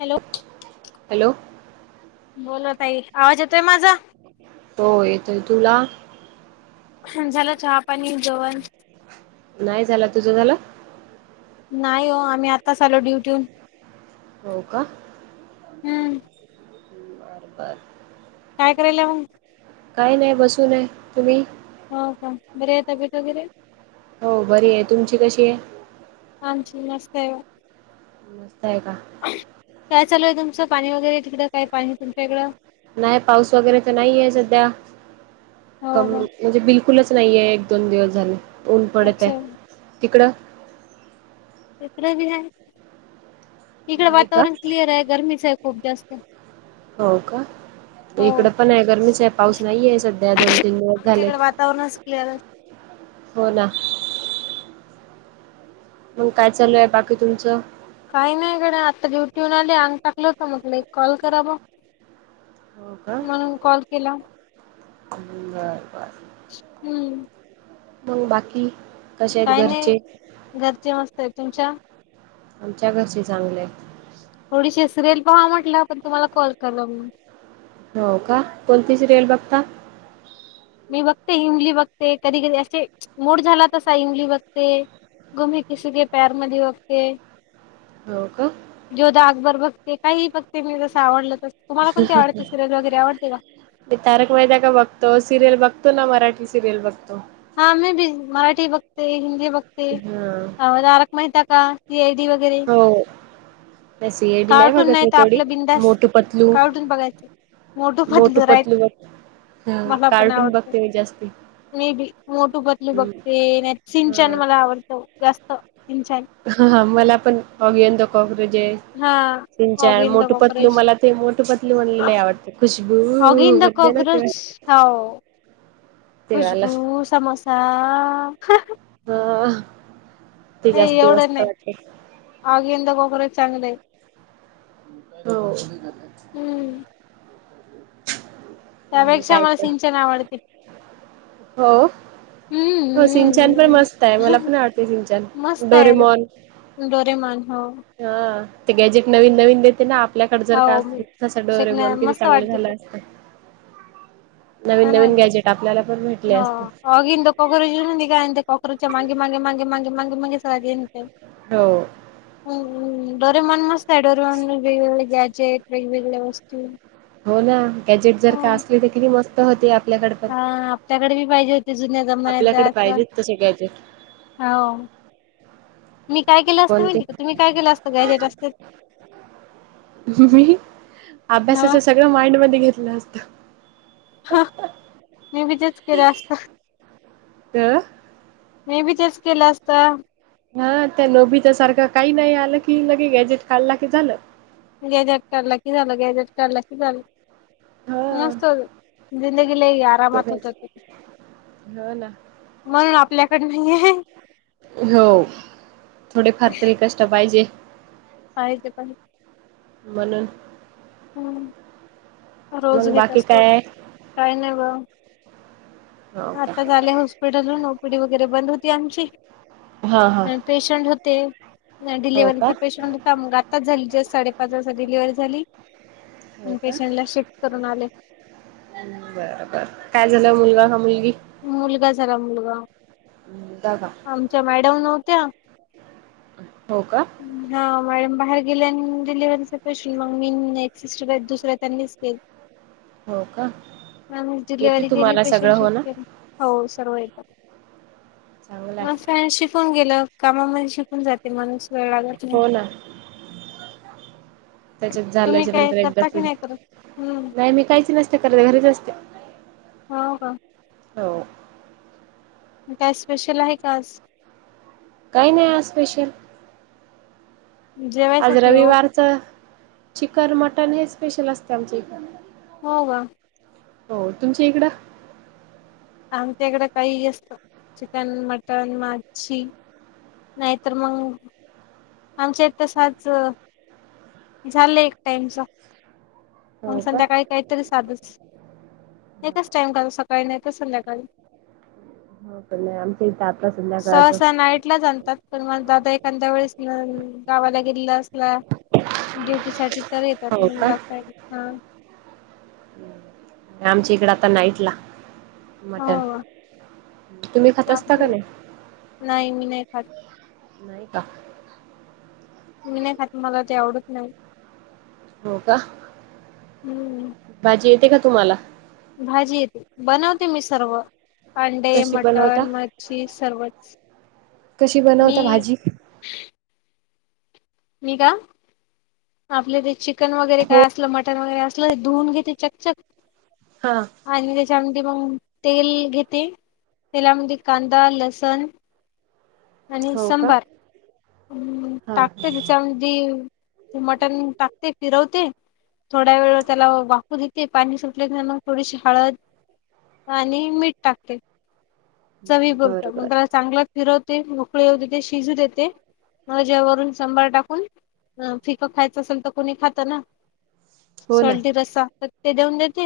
Hello. Hello. बोला ताई आवाज येतोय माझा? तो येतोय तुला हुं झालं चहा, पाणी, जेवण. नाही झाला तुझं झालं? नाही हो आम्ही आताच आलो ड्युटी हून. हो का हम्म. बरं बरं. काय करायला मंग? काय नाही बसून हाय तुम्ही? हो का. बरी आहे तब्येत वगैरे? हो बरी आहे तुमची कशी आहे? आमची नसते ओ मस्त आहे का? काय चालू आहे तुमचं पाणी वगैरे तिकडं काय पाणी तुमच्या इकडं? नाही पाऊस वगैरे तर नाहीये सध्या. हो कमी का म्हणजे बिलकुलच नाहीये एक दोन दिवस झाले ऊन पडत अच्छा. आहे. तिकडं? टिकरे बी आहे इकडं नाही का वातावरण क्लिअर आहे गरमीच आहे खूप जास्त. हो का. हो. इकडं पण आहे गरमीच आहे पाऊस नाहीये सध्या दोन तीन दिवस झाले. [unintelligible] हो ना. मंग काय चालू आहे बाकी तुमचं? काही नाही कडे आत्ता ड्युटीऊन आली आंग टाकलं होतं म्हटलं एक कॉल करा ब. हो का म्हणून कॉल केला. [unintelligible] हम्म. मंग बाकी? कसे आहेत काय नाही घरचे घरचे मस्त आहे तुमच्या? आमच्या घरचे चांगले आहेत. थोडीशी सरेल पाहा म्हटलं पण तुम्हाला कॉल करलो मी. हो का. कोणती सिरियल बघता? मी बघते इमली बघते. कधी कधी असे मूड झाला तसा इमली बघते. गुम है किसी के प्यार मध्ये बघते. हो का. जोधा अकबर बघते काहीही बघते मी जसं आवडलं तसं तुम्हाला पण ते आवडते सिरियल वगैरे आवडते का? ते तारक मेहता का बघतो सिरियल बघतो ना मराठी सिरियल बघतो. हा मी बी मराठी बघते, हिंदी बघते हा तारक मेहता कां. सी आय डी वगैरे हो. नाही सी आय डी नाही कार्टून बघत मी तर तेवढी आपलं बिंदास मोठू पतलू कार्टून बघायचे. मोटू मोठू राईट पतलू बघ हा कार्टून बघते मी जास्ती. मेबी मोटू पतलू बघते नाही तर, सिंचान हा मला आवडतं जास्त सिंचान. मला पण अगयंत कॉक्रोचेस. हा Oggy सींजान in the Motu Patlu cockroach मला ते, मोटू पतलू म्हणलेले आवडते. खुशबू ऑगी इन द बड्डेला केवाय कॉकरोच हो खुशबू समोसा. त नाही एवढं नाही आगिंद गोगरं चांगले आहे. हो. हम्म त्या मग अपेक्षा काय मला तर सिंचान आवडते. हो. हो सिंचन पण हम्म मस्त आहे मला पण आवडते सिंचन, डोरेमॉन डोरेमोन हो. ह ते गॅजेट नवीन नवीन देते ना, आपल्याकडं जर काय हो असं डोरे शिकण्या म्हणून किती मस्त चांगलं वाटते ते झालं. नवीन-नवीन गॅजेट आपल्याला पण भेटले असते. ऑगिंद कॉकरॉच न निघाये इंद कॉकरॉच्या मांगे मांगे मांगे मांगे मांगे मांगे मांगे [unintelligible] ते. हो. हम्.. डोरेमण मस्त आहे, डोरेमन वेगवेगळे गॅजेट वेगवेगळ्या वस्तू. हो ना गॅजेट जर का असले तर किती मस्त होते आपल्याकडे पण. त्याकडे मी पाहिजे होते जुन्या जमान्याचा आपल्याकडे असं पाहिजेत तसे गॅजेट हाव. मी काय केलं असतं कोणते माहिती का तुम्ही काय केलं असतं गॅजेट असते मी हा अभ्यासाचा सगळं माइंड मध्ये घेतलं असतं. हा मी बी तेच केलं असतं. त.. मी बी तेच केलं असतं. हा त्या नोभीताच्या सारखं काही नाही, आलं की लगे गॅजेट काढला की झालं. गॅजेट काढला कि झालं गॅजेट काढला कि झालं. हा मस्त होतं ते जिंदगी लई आरामात होतं तेच की. हो ना. म्हणून आपल्याकडे नाही आहे. हो थोडे फार तरी कष्ट पाहिजे. काय तेे पण, म्हणून. हम्म रोज मग नेत बाकी असतो काय काही नाही गं. हो का. झाले हॉस्पिटल हून ओपीडी वगैरे बंद होती आमची. हा हा. पेशंट होते. हो का डिलिव्हरीचा पेशंट होता, मग आताचं झाली जस्ट साडेपाच वाजता डिलिव्हरी झाली. हो का? पेशंटला शिफ्ट करून आले बर बर काय झालं, मुलगा का मुलगी. मुलगा झाला मुलगा, मुलगा का आमच्या मॅडम नव्हत्या. हो कां. हो. मॅडम बाहेर गेल्या आणि डिलेव्हरीच पेशंट मग, मी एक सिस्टर दुसऱ्या त्यांनीच केली. हो का आम्ही येते डिलेवरी केली तुम्हाला सगळं पेशंटची. हो ना हो सर्व येतं चांगलं आहे एक [unintelligible] शिकून गेलं कामामध्ये शिकून जाते माणूस वेळ लागत नाही हो ना. त्यांच्यात तुम्ही झाल्याच्या काय नंतर एकदा, करता की कणी नाही करत हम्म नाही मी काहीच नस काय करते, घरीच असते. हो का? हो. काय स्पेशल आहे का आज? काही नाही आज स्पेशल आज जेवायसाठी हो रविवारचं चिकन मटन हेच स्पेशल असत आमच्या इथ. हो ग. हो तुमच्या इकडं? आमच्या इकडं काहीही असतं चिकन, मटण, मच्छी. नाहीतर मग आमच्या तसाच झाले एक टाइमचा. मग हो का संध्याकाळी काहीतरी साधच एकच टाइम कर काही नाही तर संध्याकाळी हो पण नाही आमच्या इथ आता सहसा संध्याकाळात नाईटलाच आणतात [unintelligible] पण मला दादा एखाद्या वेळेस गावाला गेलेला असला ड्युटी साठी तर येतात हो का? म्हणून हा [unintelligible] आमच्या इकडं आता नाईटला मटण हो तुम्ही खात असता का नाही? नाही मी नाही खात. नाही का? मी नाही खात मला ते आवडत नाही. हो का हम्म भाजी येते का तुम्हाला? भाजी येते बनवते मी सर्व. अंडे कशी बनवता? मटण मच्छी सर्वच कशी मी बनवता भाजी? मी का आपलं ते चिकन वगैरे हो. काय असलं मट तर वगैरे असलं धुऊून घेते चकचक. हां. आणि त्याच्यामध्ये मग तेल घेते तेलामध्ये कांदा लसण आणि हो का संबार हा टाकते त्याच्यामधी मटन टाकते फिरवते थोड्या वेळ त्याला वाफु देते पाणी सुटल्याव मग थोडीशी हळद आणि मीठ टाकते. चवी बरं पुरतं मग बरं त्याला चांगला फिरवते मोकळे होऊ देते शिजू देते. म वून [unintelligible] सांभार टाकून फिकं खायचं असेल तर कोणी खातं ना. हो ना सॉल्टी रस्सा. तर ते देऊन देते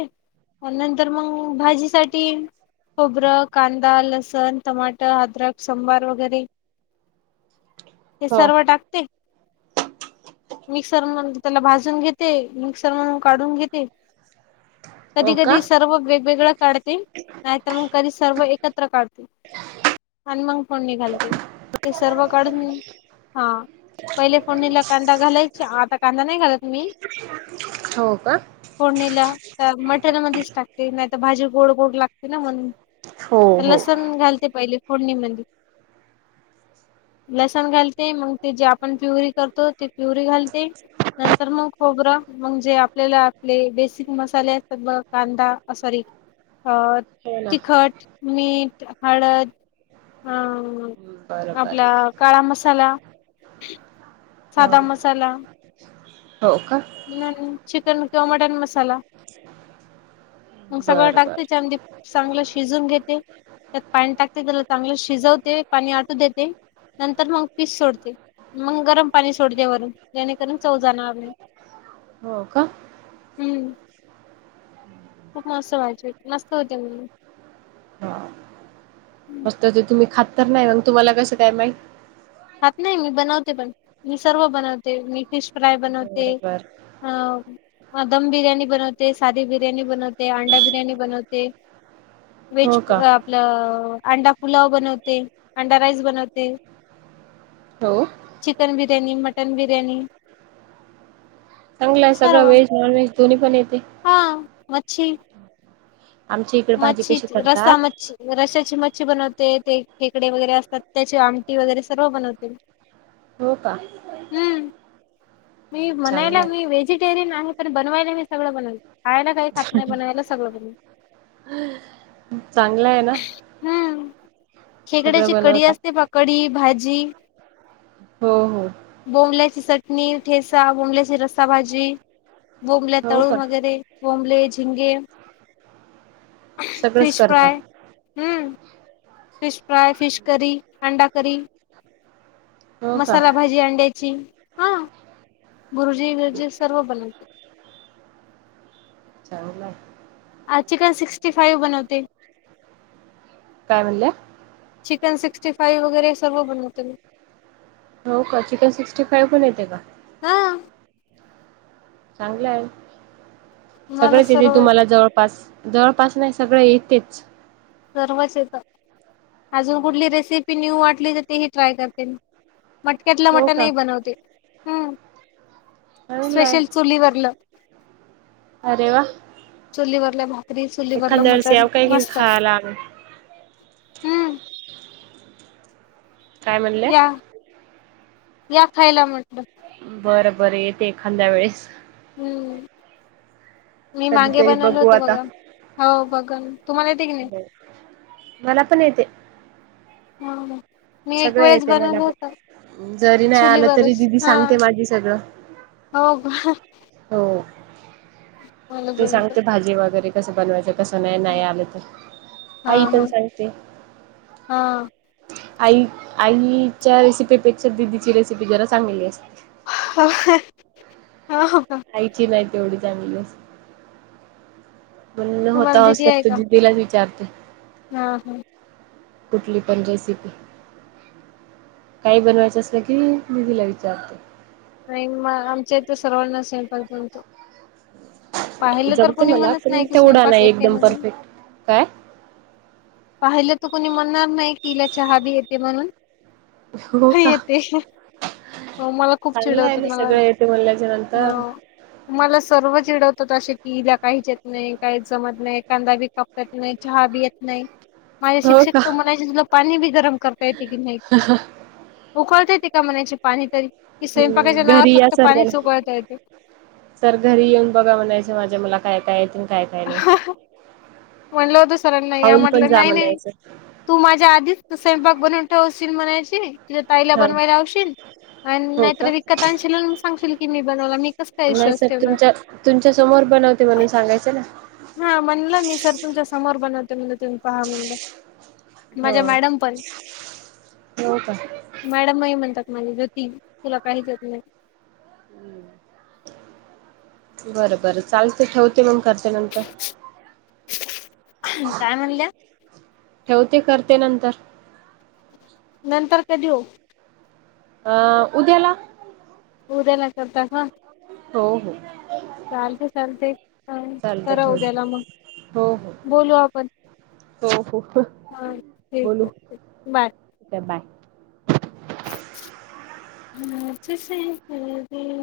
नंतर मग भाजीसाठी खोबरं कांदा दा लसन, टमाटर, अद्रक, संभार वगैरे हे हो सर्व टाकते मिक्सर म्हणून त्याला भाजून घेते मिक्सर म्हणून काढून घेते. कधी हो का कधी सर्व वेगवेगळं काढते नाहीतर मग कधी सर्व एकत त्र काढते आणि मंग फोडणी घालते ते सर्व काढून हां पहिले फोडणीला कांदा घालायच्या आता कांदा नाही घालत मी. हो का? फोडणीला तर मटेर ल मध्येच टाकते नाहीतर भाजी गोड गोड लागते ना म्हणून. हो हो. लसण घालते पहिले फोडणी मधी. लसण घालते मग ते जे आपण प्युरी करतो ते प्युरी घालते. नंतर मग खोबरं मगजे आपल्याला आपले बेसिक मसाले असतात बगा कांदा अ सॉरी अ हो ना तिखट, मीठ, हळद अ बरं आपला बरं काळा मसाला हा सादा मसाला हो का? [unintelligible] ह चिकन किंवा मटन मसाला. मग सगळं बरं टाकते बरं त्याच्यामध्ये चांगलं शिजून घेते. त्यात पाणी टाकते त्याला चांगलं शिजवते पाणी आटू देते. नंतर मग पीस सोडते मग गरम पाणी सोडते वरून जेणेकरून चव जाणार नाही. हो का? हम्म खूप मस्त व्हायची मस्त होते म्हणून ह मस्त ते तुम्ही खात तर नाही मग तुम्हाला कसं काय माहित? खात नाही मी बनवते पण मी सर्व बनवते मी फिश फ्राय बनवते बरोबर हा. ह दम बिर्याणी बनवते साधी बिर्याणी बनवते अंडा बिर्याणी बनवते. हो व्हेज का आपलं अंडा पुुलाव बनवते अंडा राईस बनवते. हो. Chicken biryani mutton biryani. चांगलं आहे सगळं सर्व व्हेज नॉनव्हेज दोन्ही पण येते. हा मच्छी. आमच्या इकडे भाजी मच्छी कशी रस्सा करतात मच्छी रशाची मच्छी बनवते ते खेकडे वगैरे असतात त्याची आमटी वगैरे सर्व बनवते. [inaudible] [unintelligible] हो का? हम्म मी म्हणायला चांगला मी वेज आहे व्हेजिटेरयन आहे पण बनवायला मी सगळ बनवते खायला काही खात नाही बनवायला सगळं बन चांगलं आहे ना? हम्म सगळं खेकड्याची कढी बनवता असते बग कढी भाजी हो हो. बोंबल्याची चटणी ठेसा बोंबल्याची रस्सा भाजी बोंबल्या हो का तळूण वगैरे बोंबले झिंगे सगळंच फिश करता फ्राय. हम्म फिश फ्राय, फिश करी, अंडा करी हो का मसाला भाजी अंड्ये जी हा बुरुजी बीरजी सर्व बनवत चांगले [unintelligible] आज चिकन सिक्स्टी फाईव्ह बनवते. काय म्हणल्या? चिकन सिक्स्टी फाय वगैरे सर्व बनवते मी. हो का चिकन सिक्स्टी फाईव्ह पण येते का? हा. चांगलं आहे मला सगळेच येते सर्व तुम्हाला जवळपास. जवळपास नाही सगळ येतेच. सर्वच येत अजून कुठली रेसिपी न्यू वाटली तर तेही ट्राय करते म मटक्यातलं हो मटण का ही बनवते हम्म. चांगलं आहे स्पेशल चुलीवरलं अरे वा चुलीवरलं भाकरी चुलीवरलं एखाद्या वेळेस मटण याव काय घेऊन मस्त हम. खायला आम्ही काय म्हणल्या या या खायला म्हटलं. बरं बरं येते एखाद्या वेळेस. हम्म मी मागे कधीतरी बनवल बघू होत आता बघा. हो बघा तुम्हाले येते की नाही? मला पण येते. हो हो. मी एक सगळं वेळेस येते बनवल मला होत पण जरी नाही आलं तरी चुलीवरच दिदी हा. सांगते माझी सगळं हो. हो. मला तो जमत. सांगतो भाजी वगैरे कस बनवायचं. तसं नाही नाही आलं तर हा आई पण सांगते. हा आई आईच्या रेसिपीपेक्षा दिदीची रेसिपी जरा चांगली असते. [unintelligible] हो का? आईची नाही तेवढी चांगली असते. म्हण तुम्हाला होतास दिदी आहे तर का दिदीलाच विचारते. हा हम्म्म. कुठली पण रेसिपी काही बनवायचं असलं की दिदीला विचारते. नाही मग आमच्या इथ सर्वांनाच स्वयंपाक बनतो. पाहिलं तर जमते कुणी मला म्हणत पण नाही, की तेवढा स्वयंपाक नाही येते एकदम म्हणून. परफेक्ट. काय? पाहिलं तर कोणी म्हणणार नाही की हिला चहा बी येते म्हणून. हो हा का? येते. हो मला खूप चांगलं आहे चिडवत्यात ना मला सगळं येते म्हणल्याच्या नंतर. मला सर्व चिडव तो तसे पिईला काहीच येत नाही, काहीच जमत नाही. कांदा बी कापता येत नाही, चहा बी येत नाही. माझ्या शिक्षक तर म्हणायचे तुला पाणी बी गरम करता येते की नाही. उकळता येते का म्हणायचे पाणी तरी, की स्वयंपाकाच्या हम्म नावावर घरी या फक्त पाणीच सर्वांना. उकळता येते. सर घरी येऊन बघा म्हणायचं माझ्या मला काय काय येतय आणि काय काय नाही. म्हणलं होतं सरांना या खाऊन पण म्हटलं जा नाही नाही. म्हणायचं. तू माझ्या आधीच तु स्वयंपाक बनवून ठेवशील म्हणायची तूझ्या ताईला हा बनवायला लावशील. आणि हो का? नाहीतर विकत आणशील आणि मग सांगशील की मी बनवला. मी कस काय नाही विश्वास सर ठेव तुमच्या तुमच्या समोर बनवते म्हणून सांगायचं ना. हा म्हणलं मी सर तुमच्या समोर बनवते म्हणलं तुम्ही पहा म्हणलं. हो माझ्या मॅडम पण. हो का? मॅडम नाही म्हणतात मला ज्योती तुला काहीच येत नाही. [inaudible] बरं बर चालतय ठेवते मग करते नंतर. काय म्हणल्या? ठेवते करते नंतर. नंतर कधी ओ? आ उद्याला उद्याला करता का? हो हो. चालतंय चालतंय. चालते करा उद्याला ठेवते. मग, हो बोलू आपण. हो हो हो. हां ठीक आहे बाय. के बाय. [unintelligible]